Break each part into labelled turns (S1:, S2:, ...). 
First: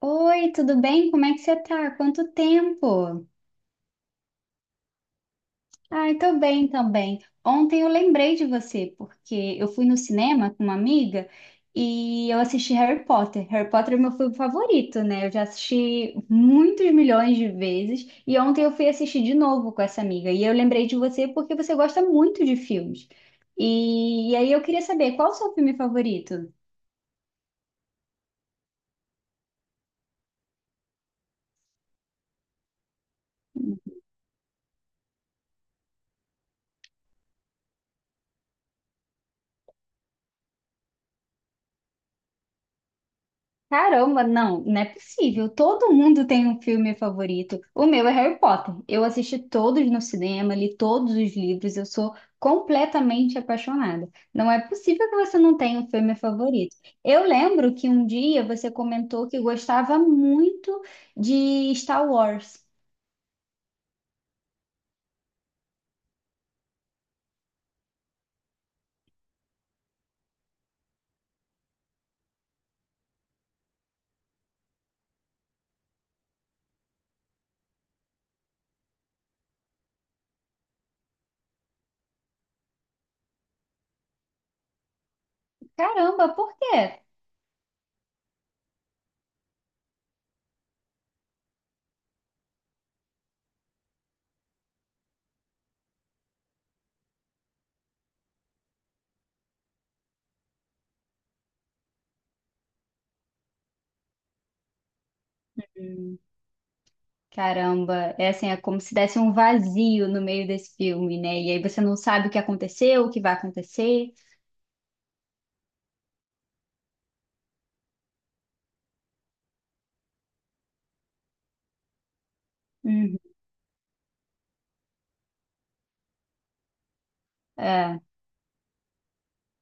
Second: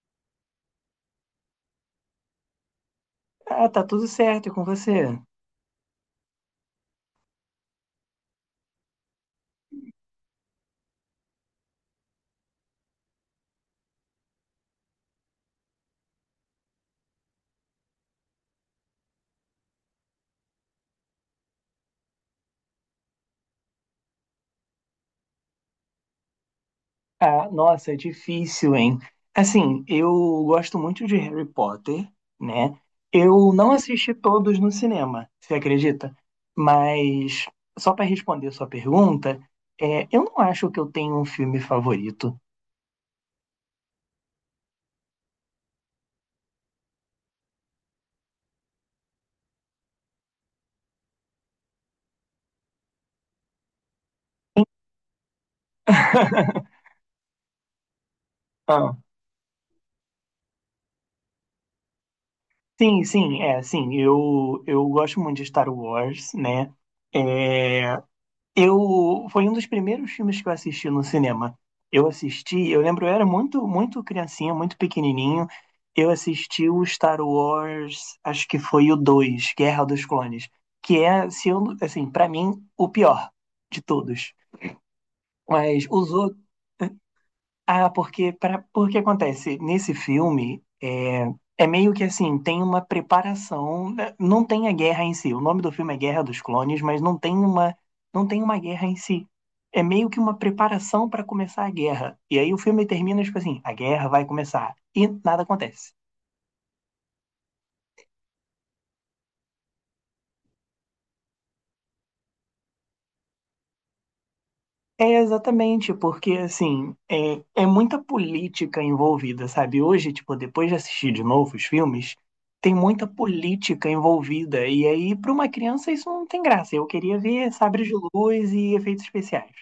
S1: Oi, tudo bem? Como é que você tá? Quanto tempo?
S2: Ah, tá tudo certo e com você?
S1: Ai, tô bem também. Ontem eu lembrei de você, porque eu fui no cinema com uma amiga e eu assisti Harry Potter. Harry Potter é meu filme favorito, né? Eu já assisti muitos milhões de vezes e ontem eu fui assistir de novo com essa amiga. E eu lembrei de você porque você gosta muito de filmes. E aí eu queria saber qual o seu filme favorito?
S2: Ah, nossa, é difícil, hein? Assim, eu gosto muito de Harry Potter, né? Eu não assisti todos no cinema, você acredita? Mas, só para responder sua pergunta, eu não acho que eu tenho um filme favorito.
S1: Caramba, não, não é possível. Todo mundo tem um filme favorito. O meu é Harry Potter. Eu assisti todos no cinema, li todos os livros, eu sou completamente apaixonada. Não é possível que você não tenha um filme favorito. Eu lembro que um dia você
S2: Ah,
S1: comentou que gostava muito de Star Wars.
S2: sim, sim, é, sim, eu gosto muito de Star Wars, né? É, Eu foi um dos primeiros filmes que eu assisti no cinema. Eu assisti, eu lembro, eu era muito, muito criancinha, muito pequenininho. Eu assisti o Star Wars, acho que foi o 2, Guerra dos Clones, que é, se eu, assim, para mim, o pior de todos. Mas os
S1: Caramba,
S2: outros
S1: por quê?
S2: porque acontece nesse filme é meio que assim tem uma preparação, né? Não tem a guerra em si. O nome do filme é Guerra dos Clones, mas não tem uma guerra em si. É meio que uma preparação para começar a guerra. E aí o filme termina tipo assim, a guerra vai começar e nada acontece.
S1: Hum. Caramba, é assim, é como se desse um vazio no meio desse filme, né? E aí você não sabe o que aconteceu, o que vai acontecer.
S2: É exatamente, porque assim, é muita política envolvida, sabe? Hoje, tipo, depois de assistir de novo os filmes, tem muita
S1: Uhum,
S2: política envolvida. E aí, para uma criança, isso não tem graça. Eu queria ver sabres de
S1: é.
S2: luz e efeitos especiais.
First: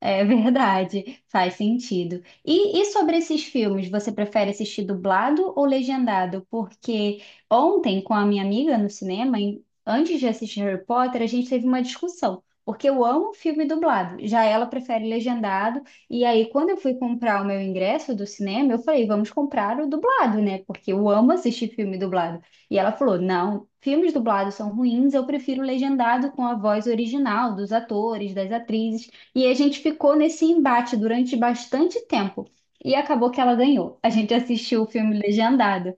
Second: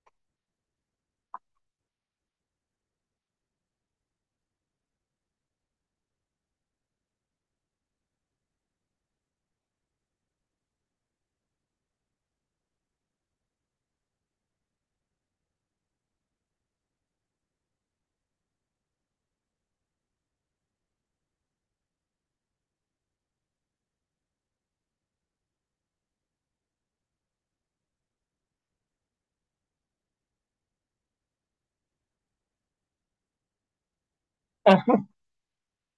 S1: É verdade, faz sentido. E sobre esses filmes, você prefere assistir dublado ou legendado? Porque ontem, com a minha amiga no cinema, antes de assistir Harry Potter, a gente teve uma discussão. Porque eu amo filme dublado, já ela prefere legendado. E aí, quando eu fui comprar o meu ingresso do cinema, eu falei, vamos comprar o dublado, né? Porque eu amo assistir filme dublado. E ela falou, não, filmes dublados são ruins, eu prefiro legendado com a voz original dos atores, das atrizes. E a gente ficou nesse embate durante bastante tempo. E acabou que ela ganhou. A gente
S2: Ah,
S1: assistiu o filme legendado.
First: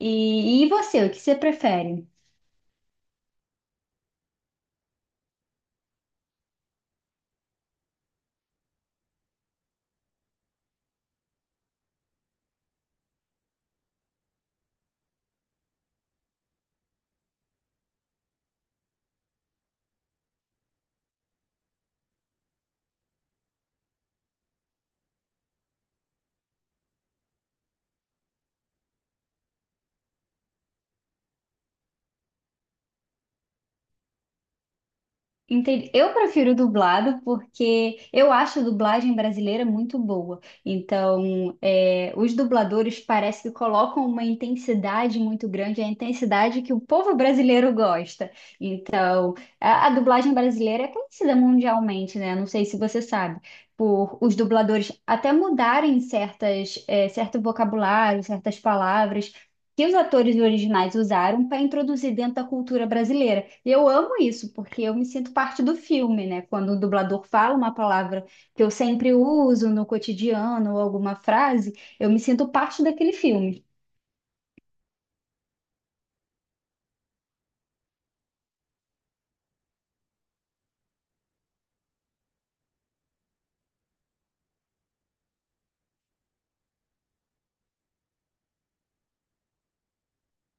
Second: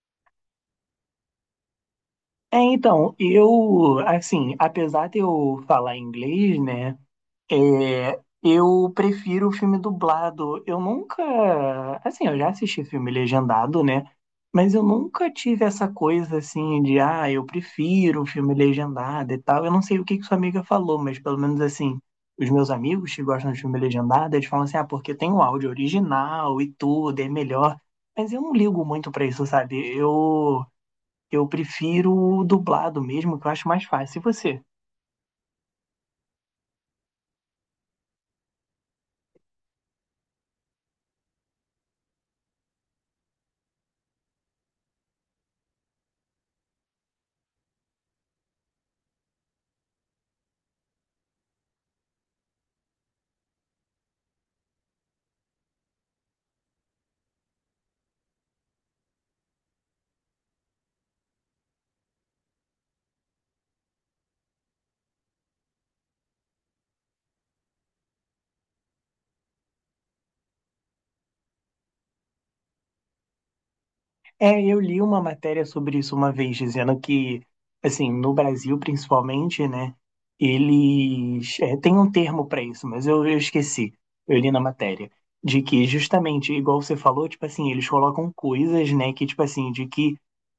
S1: E você, o que você prefere?
S2: É, então, assim, apesar de eu falar inglês, né? É, eu prefiro o filme dublado. Eu nunca. Assim, eu já assisti filme legendado, né? Mas eu nunca tive essa coisa assim de, eu prefiro o filme legendado e tal. Eu não sei o que que sua amiga falou, mas pelo menos assim, os meus amigos que gostam de filme legendado, eles falam assim, ah, porque tem o áudio original e tudo, é melhor. Mas eu não ligo muito pra isso, sabe? Eu prefiro o dublado mesmo, que eu acho mais fácil. E você?
S1: Entendi. Eu prefiro dublado porque eu acho a dublagem brasileira muito boa. Então, os dubladores parece que colocam uma intensidade muito grande, a intensidade que o povo brasileiro gosta. Então, a dublagem brasileira é conhecida mundialmente, né? Não sei se você sabe, por os dubladores até mudarem certas, certo vocabulário, certas palavras que os atores originais usaram para introduzir dentro da cultura brasileira. E eu amo isso, porque eu me sinto parte do filme, né? Quando o dublador fala uma palavra que eu sempre uso no cotidiano ou alguma frase, eu me sinto parte daquele filme.
S2: É, eu li uma matéria sobre isso uma vez, dizendo que, assim, no Brasil principalmente, né, eles. É, tem um termo para isso, mas eu esqueci. Eu li na matéria. De que, justamente, igual você falou, tipo assim, eles colocam coisas, né, que, tipo assim, de que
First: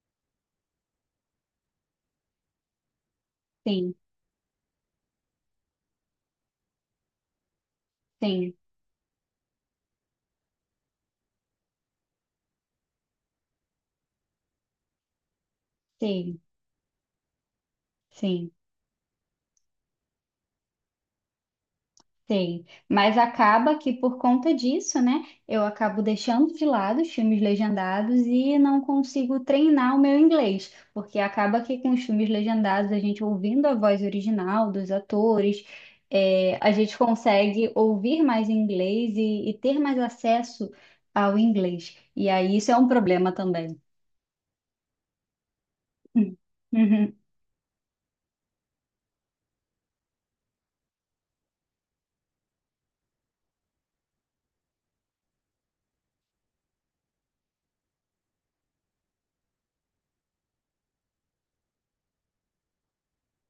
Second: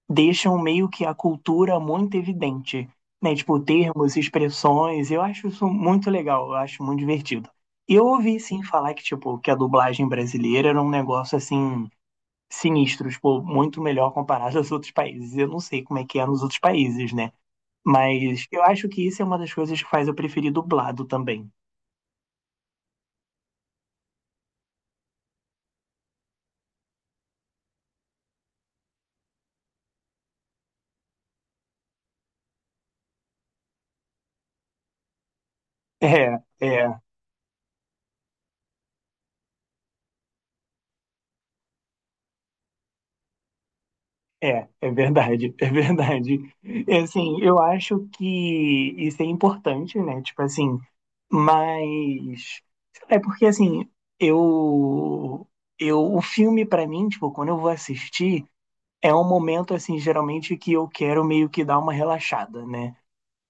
S2: deixam meio que a cultura muito evidente, né, tipo,
S1: Sim,
S2: termos, expressões. Eu acho isso muito legal, eu acho muito divertido. Eu ouvi,
S1: sim,
S2: sim, falar que, tipo, que a dublagem brasileira era um negócio assim sinistros, pô, muito melhor comparado aos outros países. Eu não sei como é que é
S1: sim,
S2: nos outros países, né? Mas
S1: sim.
S2: eu acho que isso é uma das coisas que faz eu preferir dublado também.
S1: Sei, mas acaba que por conta disso, né, eu acabo deixando de lado os filmes legendados e não consigo treinar o meu inglês, porque acaba que com os filmes legendados, a gente ouvindo a voz original dos atores,
S2: É,
S1: é, a gente
S2: é,
S1: consegue ouvir mais inglês e ter mais acesso ao inglês. E aí isso é um problema também.
S2: é verdade, é verdade.
S1: Hum.
S2: É,
S1: Uhum,
S2: assim, eu acho que isso é importante, né? Tipo assim, mas é porque assim, eu eu o filme pra mim, tipo, quando eu vou assistir, é um momento assim, geralmente que eu quero meio que dar uma relaxada, né?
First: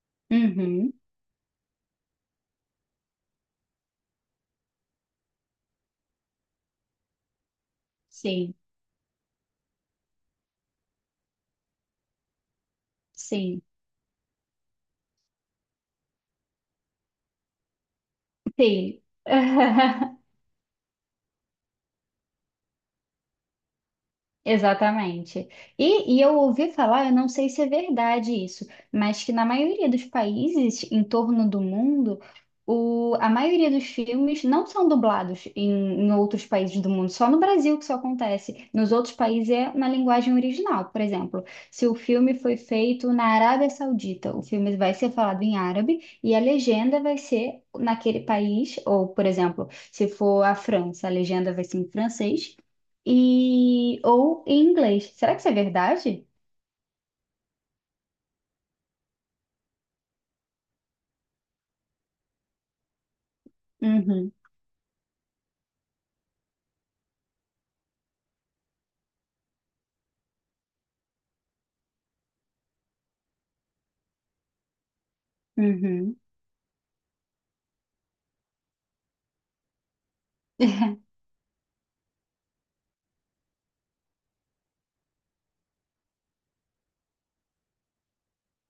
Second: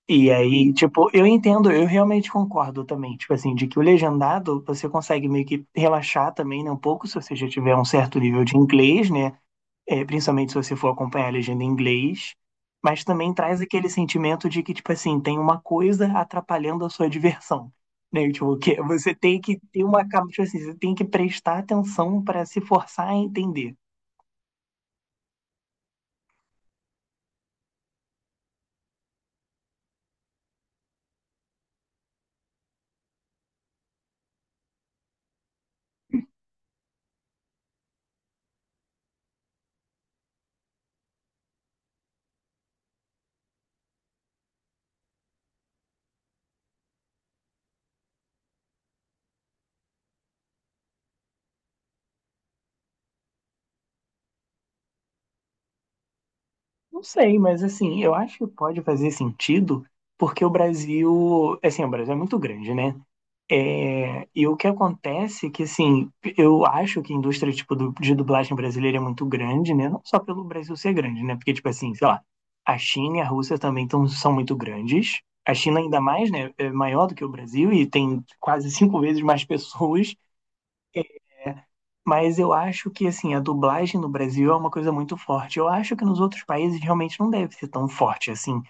S2: E aí,
S1: uhum,
S2: tipo, eu entendo, eu realmente concordo também, tipo assim, de que o legendado você consegue meio que relaxar também, né, um pouco, se você já tiver um certo nível
S1: sim,
S2: de inglês, né, principalmente se você for acompanhar a legenda em inglês, mas também traz
S1: sim,
S2: aquele sentimento de que, tipo assim, tem uma coisa atrapalhando a sua diversão, né, tipo, que é,
S1: sim.
S2: você tem que ter tipo assim, você tem que prestar atenção para se forçar a entender.
S1: Exatamente. E eu ouvi falar, eu não sei se é verdade isso, mas que na maioria dos países em torno do mundo, a maioria dos filmes não são dublados em outros países do mundo, só no Brasil que isso acontece. Nos outros países é na linguagem original. Por exemplo, se o filme foi feito na Arábia Saudita, o filme vai ser falado em árabe e a legenda vai ser naquele país, ou, por exemplo, se for a França, a legenda vai ser em francês. E ou em inglês. Será que isso é verdade?
S2: Não sei, mas assim, eu acho que pode fazer sentido, porque o Brasil, assim, o Brasil é muito grande, né? É,
S1: Uhum,
S2: e o que acontece é que, assim, eu acho que a indústria, tipo, de dublagem brasileira é muito grande, né? Não só pelo Brasil ser grande, né? Porque, tipo assim, sei lá, a China e a Rússia também são muito grandes. A China ainda
S1: uhum,
S2: mais, né? É maior do que o Brasil e tem quase 5 vezes mais pessoas. Mas eu acho que, assim, a dublagem no Brasil é uma coisa muito forte. Eu acho que nos outros países realmente não deve ser tão forte, assim.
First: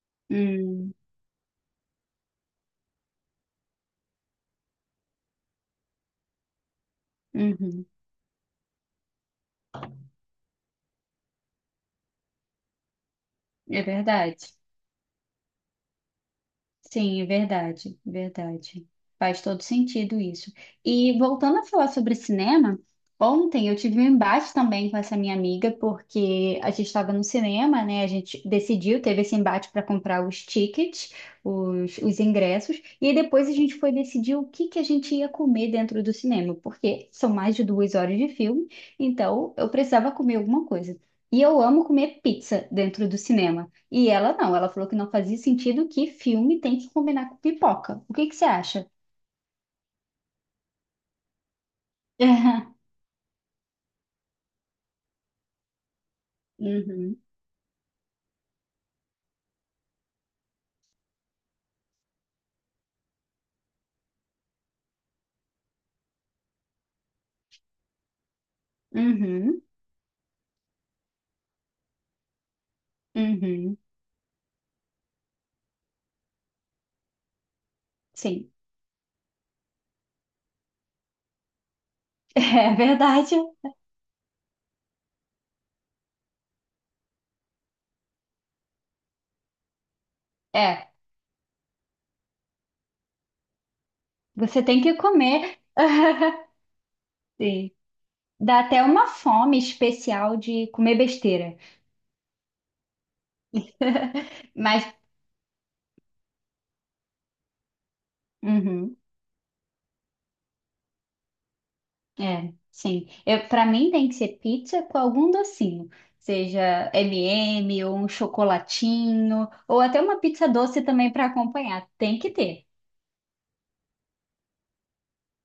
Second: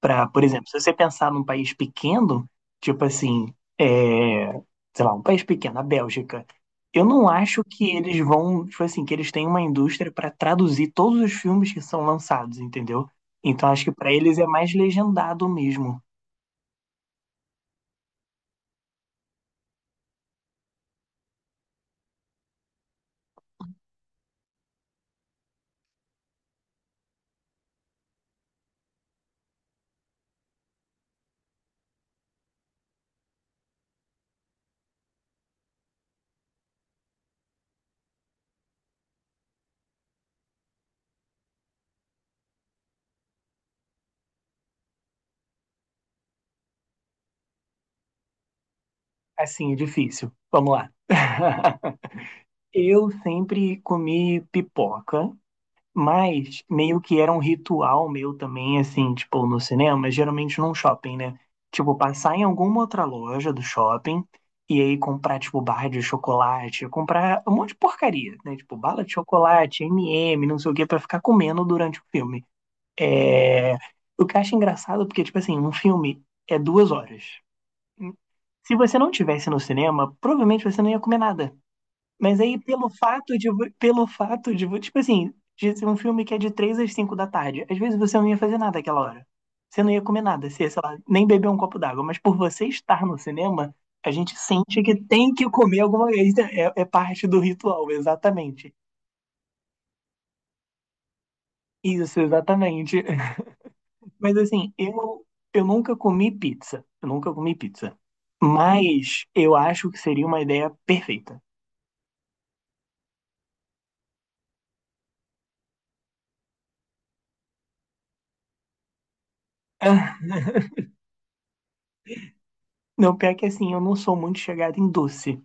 S2: Por exemplo, se você
S1: hum,
S2: pensar num país pequeno, tipo assim, é, sei lá, um país pequeno, a Bélgica, eu não acho
S1: uhum.
S2: que eles vão, tipo assim, que eles têm uma indústria para traduzir todos os filmes que são lançados, entendeu? Então
S1: É
S2: acho que para eles é
S1: verdade.
S2: mais legendado mesmo.
S1: Sim, é verdade, verdade. Faz todo sentido isso. E voltando a falar sobre cinema, ontem eu tive um embate também com essa minha amiga, porque a gente estava no cinema, né? A gente decidiu, teve esse embate para comprar os tickets, os ingressos, e aí depois a gente foi decidir o que que a gente ia comer dentro do cinema, porque são mais de duas horas de filme, então eu precisava comer alguma coisa. E eu amo comer pizza dentro do cinema. E ela não, ela falou que não fazia sentido que filme tem que combinar com pipoca. O que que você acha?
S2: Assim, é difícil. Vamos lá. Eu sempre comi pipoca. Mas meio
S1: Uhum,
S2: que era um ritual meu também, assim, tipo, no cinema, geralmente num shopping, né? Tipo, passar em alguma outra loja do shopping e aí comprar, tipo, barra de chocolate, comprar um monte de porcaria, né? Tipo, bala de
S1: uhum,
S2: chocolate, M&M, não sei o quê, pra ficar comendo durante o filme. É.
S1: uhum.
S2: O que eu acho engraçado, porque, tipo assim, um filme é 2 horas.
S1: Sim,
S2: Se você não tivesse no cinema, provavelmente você não ia comer nada. Mas aí,
S1: é
S2: pelo fato
S1: verdade.
S2: de, vo- pelo fato de, vo- tipo assim, de ser um filme que é de 3 às 5 da tarde, às vezes você não ia fazer nada aquela hora. Você não ia comer nada, você ia, sei
S1: É,
S2: lá, nem beber um copo d'água. Mas por você estar no cinema, a gente
S1: você tem
S2: sente que
S1: que
S2: tem que
S1: comer.
S2: comer alguma coisa. É, é parte do
S1: Sim.
S2: ritual,
S1: Dá
S2: exatamente.
S1: até uma fome especial de comer besteira.
S2: Isso, exatamente. Mas assim,
S1: Mas,
S2: eu nunca comi pizza. Eu nunca comi pizza.
S1: uhum,
S2: Mas eu acho que seria uma ideia perfeita.
S1: é, sim. Eu, para mim tem que ser pizza com algum docinho, seja M&M ou um chocolatinho, ou até uma pizza doce também para acompanhar. Tem que ter.
S2: Não, pior que assim, eu não sou muito chegado em doce.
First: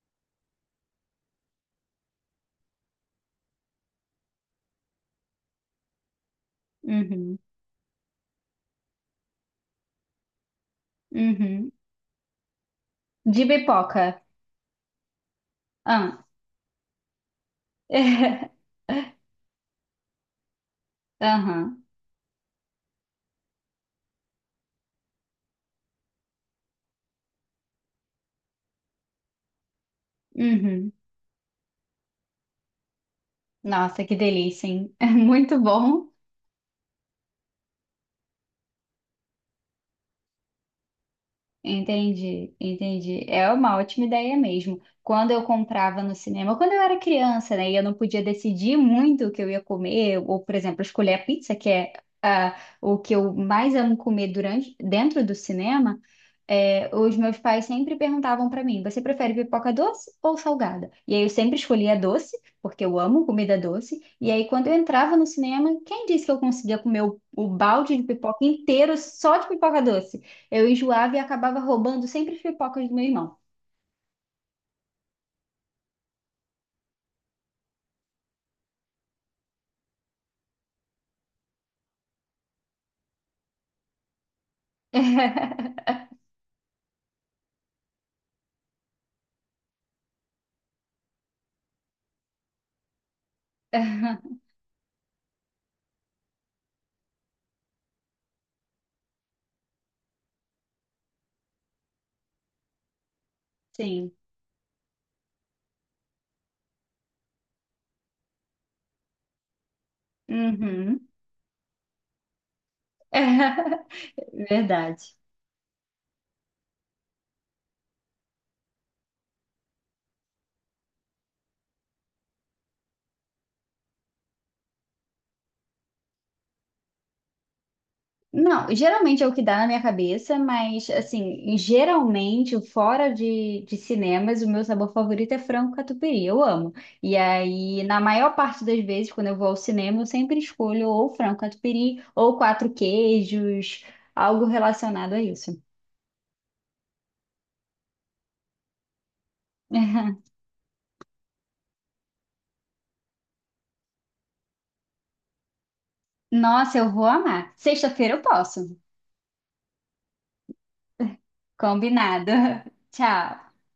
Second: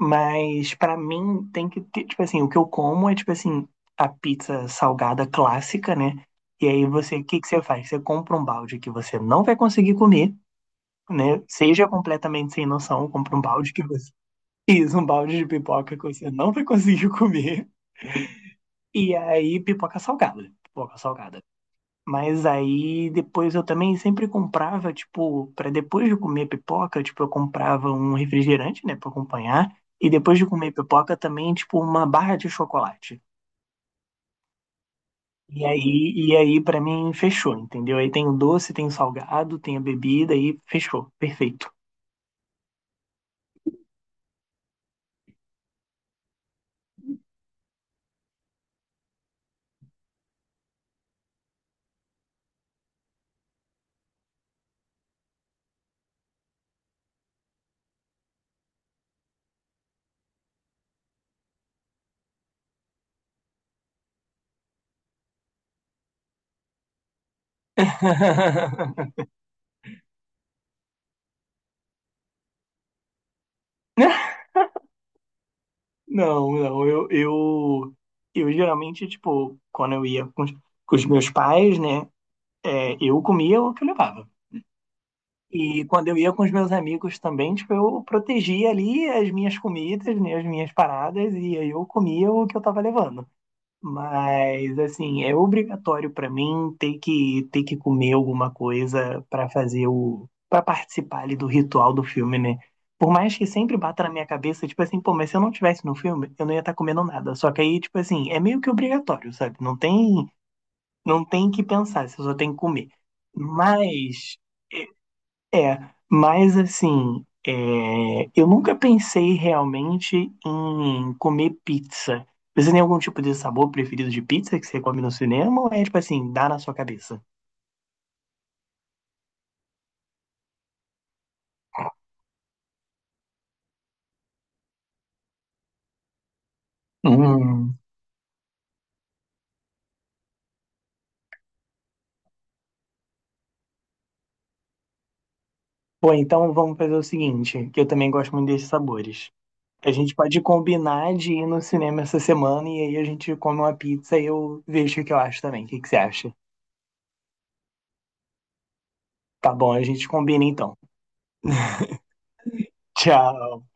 S2: Mas pra mim tem que ter, tipo assim, o que eu como é tipo assim, a pizza salgada clássica, né? E aí você, o
S1: Uhum.
S2: que que você faz? Você compra um balde que você não vai conseguir comer, né?
S1: Uhum.
S2: Seja completamente sem noção, compra um
S1: De
S2: balde que
S1: pipoca.
S2: você isso, um balde de pipoca que
S1: Ah.
S2: você não vai conseguir comer. E aí pipoca salgada, pipoca salgada.
S1: Aham.
S2: Mas aí depois eu também sempre comprava, tipo, para depois de comer pipoca, tipo, eu comprava um refrigerante, né, para acompanhar, e depois de comer
S1: Uhum.
S2: pipoca também, tipo, uma barra de chocolate.
S1: Nossa, que delícia, hein? Muito
S2: E
S1: bom.
S2: aí, e aí para mim fechou, entendeu? Aí tem o doce, tem o salgado, tem a bebida e fechou, perfeito.
S1: Entendi, entendi. É uma ótima ideia mesmo. Quando eu comprava no cinema, quando eu era criança, né, e eu não podia decidir muito o que eu ia comer, ou, por exemplo, escolher a pizza, que é ah, o que eu mais amo comer durante, dentro do cinema, é, os meus pais sempre perguntavam para mim: você prefere pipoca doce ou salgada? E aí eu sempre escolhia doce, porque eu amo comida doce. E aí quando eu entrava no cinema, quem disse que eu conseguia comer o balde de pipoca inteiro só de pipoca doce? Eu enjoava e acabava roubando sempre as pipocas do meu irmão.
S2: Não, não, eu geralmente, tipo, quando eu ia com os meus pais, né, eu comia o que eu levava. E quando eu ia com os meus amigos também, tipo, eu protegia ali as minhas comidas, né, as minhas paradas, e aí eu comia o que eu tava levando. Mas, assim, é obrigatório pra mim ter que comer alguma coisa pra fazer para participar ali do ritual do filme, né? Por mais que sempre bata na
S1: Sim.
S2: minha cabeça, tipo assim, pô, mas se eu não tivesse no filme, eu não ia estar comendo nada. Só que aí, tipo assim, é meio que obrigatório, sabe? Não tem,
S1: Uhum.
S2: não tem que pensar, você só tem que comer. Mas.
S1: Verdade.
S2: É, mas assim, eu nunca pensei realmente em comer pizza. Você tem algum tipo de sabor preferido de pizza que você come no cinema ou é tipo assim, dá na sua cabeça?
S1: Não, geralmente é o que dá na minha cabeça, mas assim, geralmente, fora de cinemas, o meu sabor favorito é frango catupiry, eu amo. E
S2: Hum.
S1: aí, na maior parte das vezes, quando eu vou ao cinema, eu sempre escolho ou frango catupiry ou quatro queijos, algo relacionado a isso.
S2: Pô, então vamos fazer o seguinte, que eu também gosto muito desses sabores. A gente pode combinar de ir no cinema essa semana e aí a gente come uma pizza e eu vejo o que eu acho também. O que que você acha?
S1: Nossa, eu vou amar. Sexta-feira eu posso.
S2: Tá bom, a gente combina então.
S1: Combinado. Tchau.
S2: Tchau.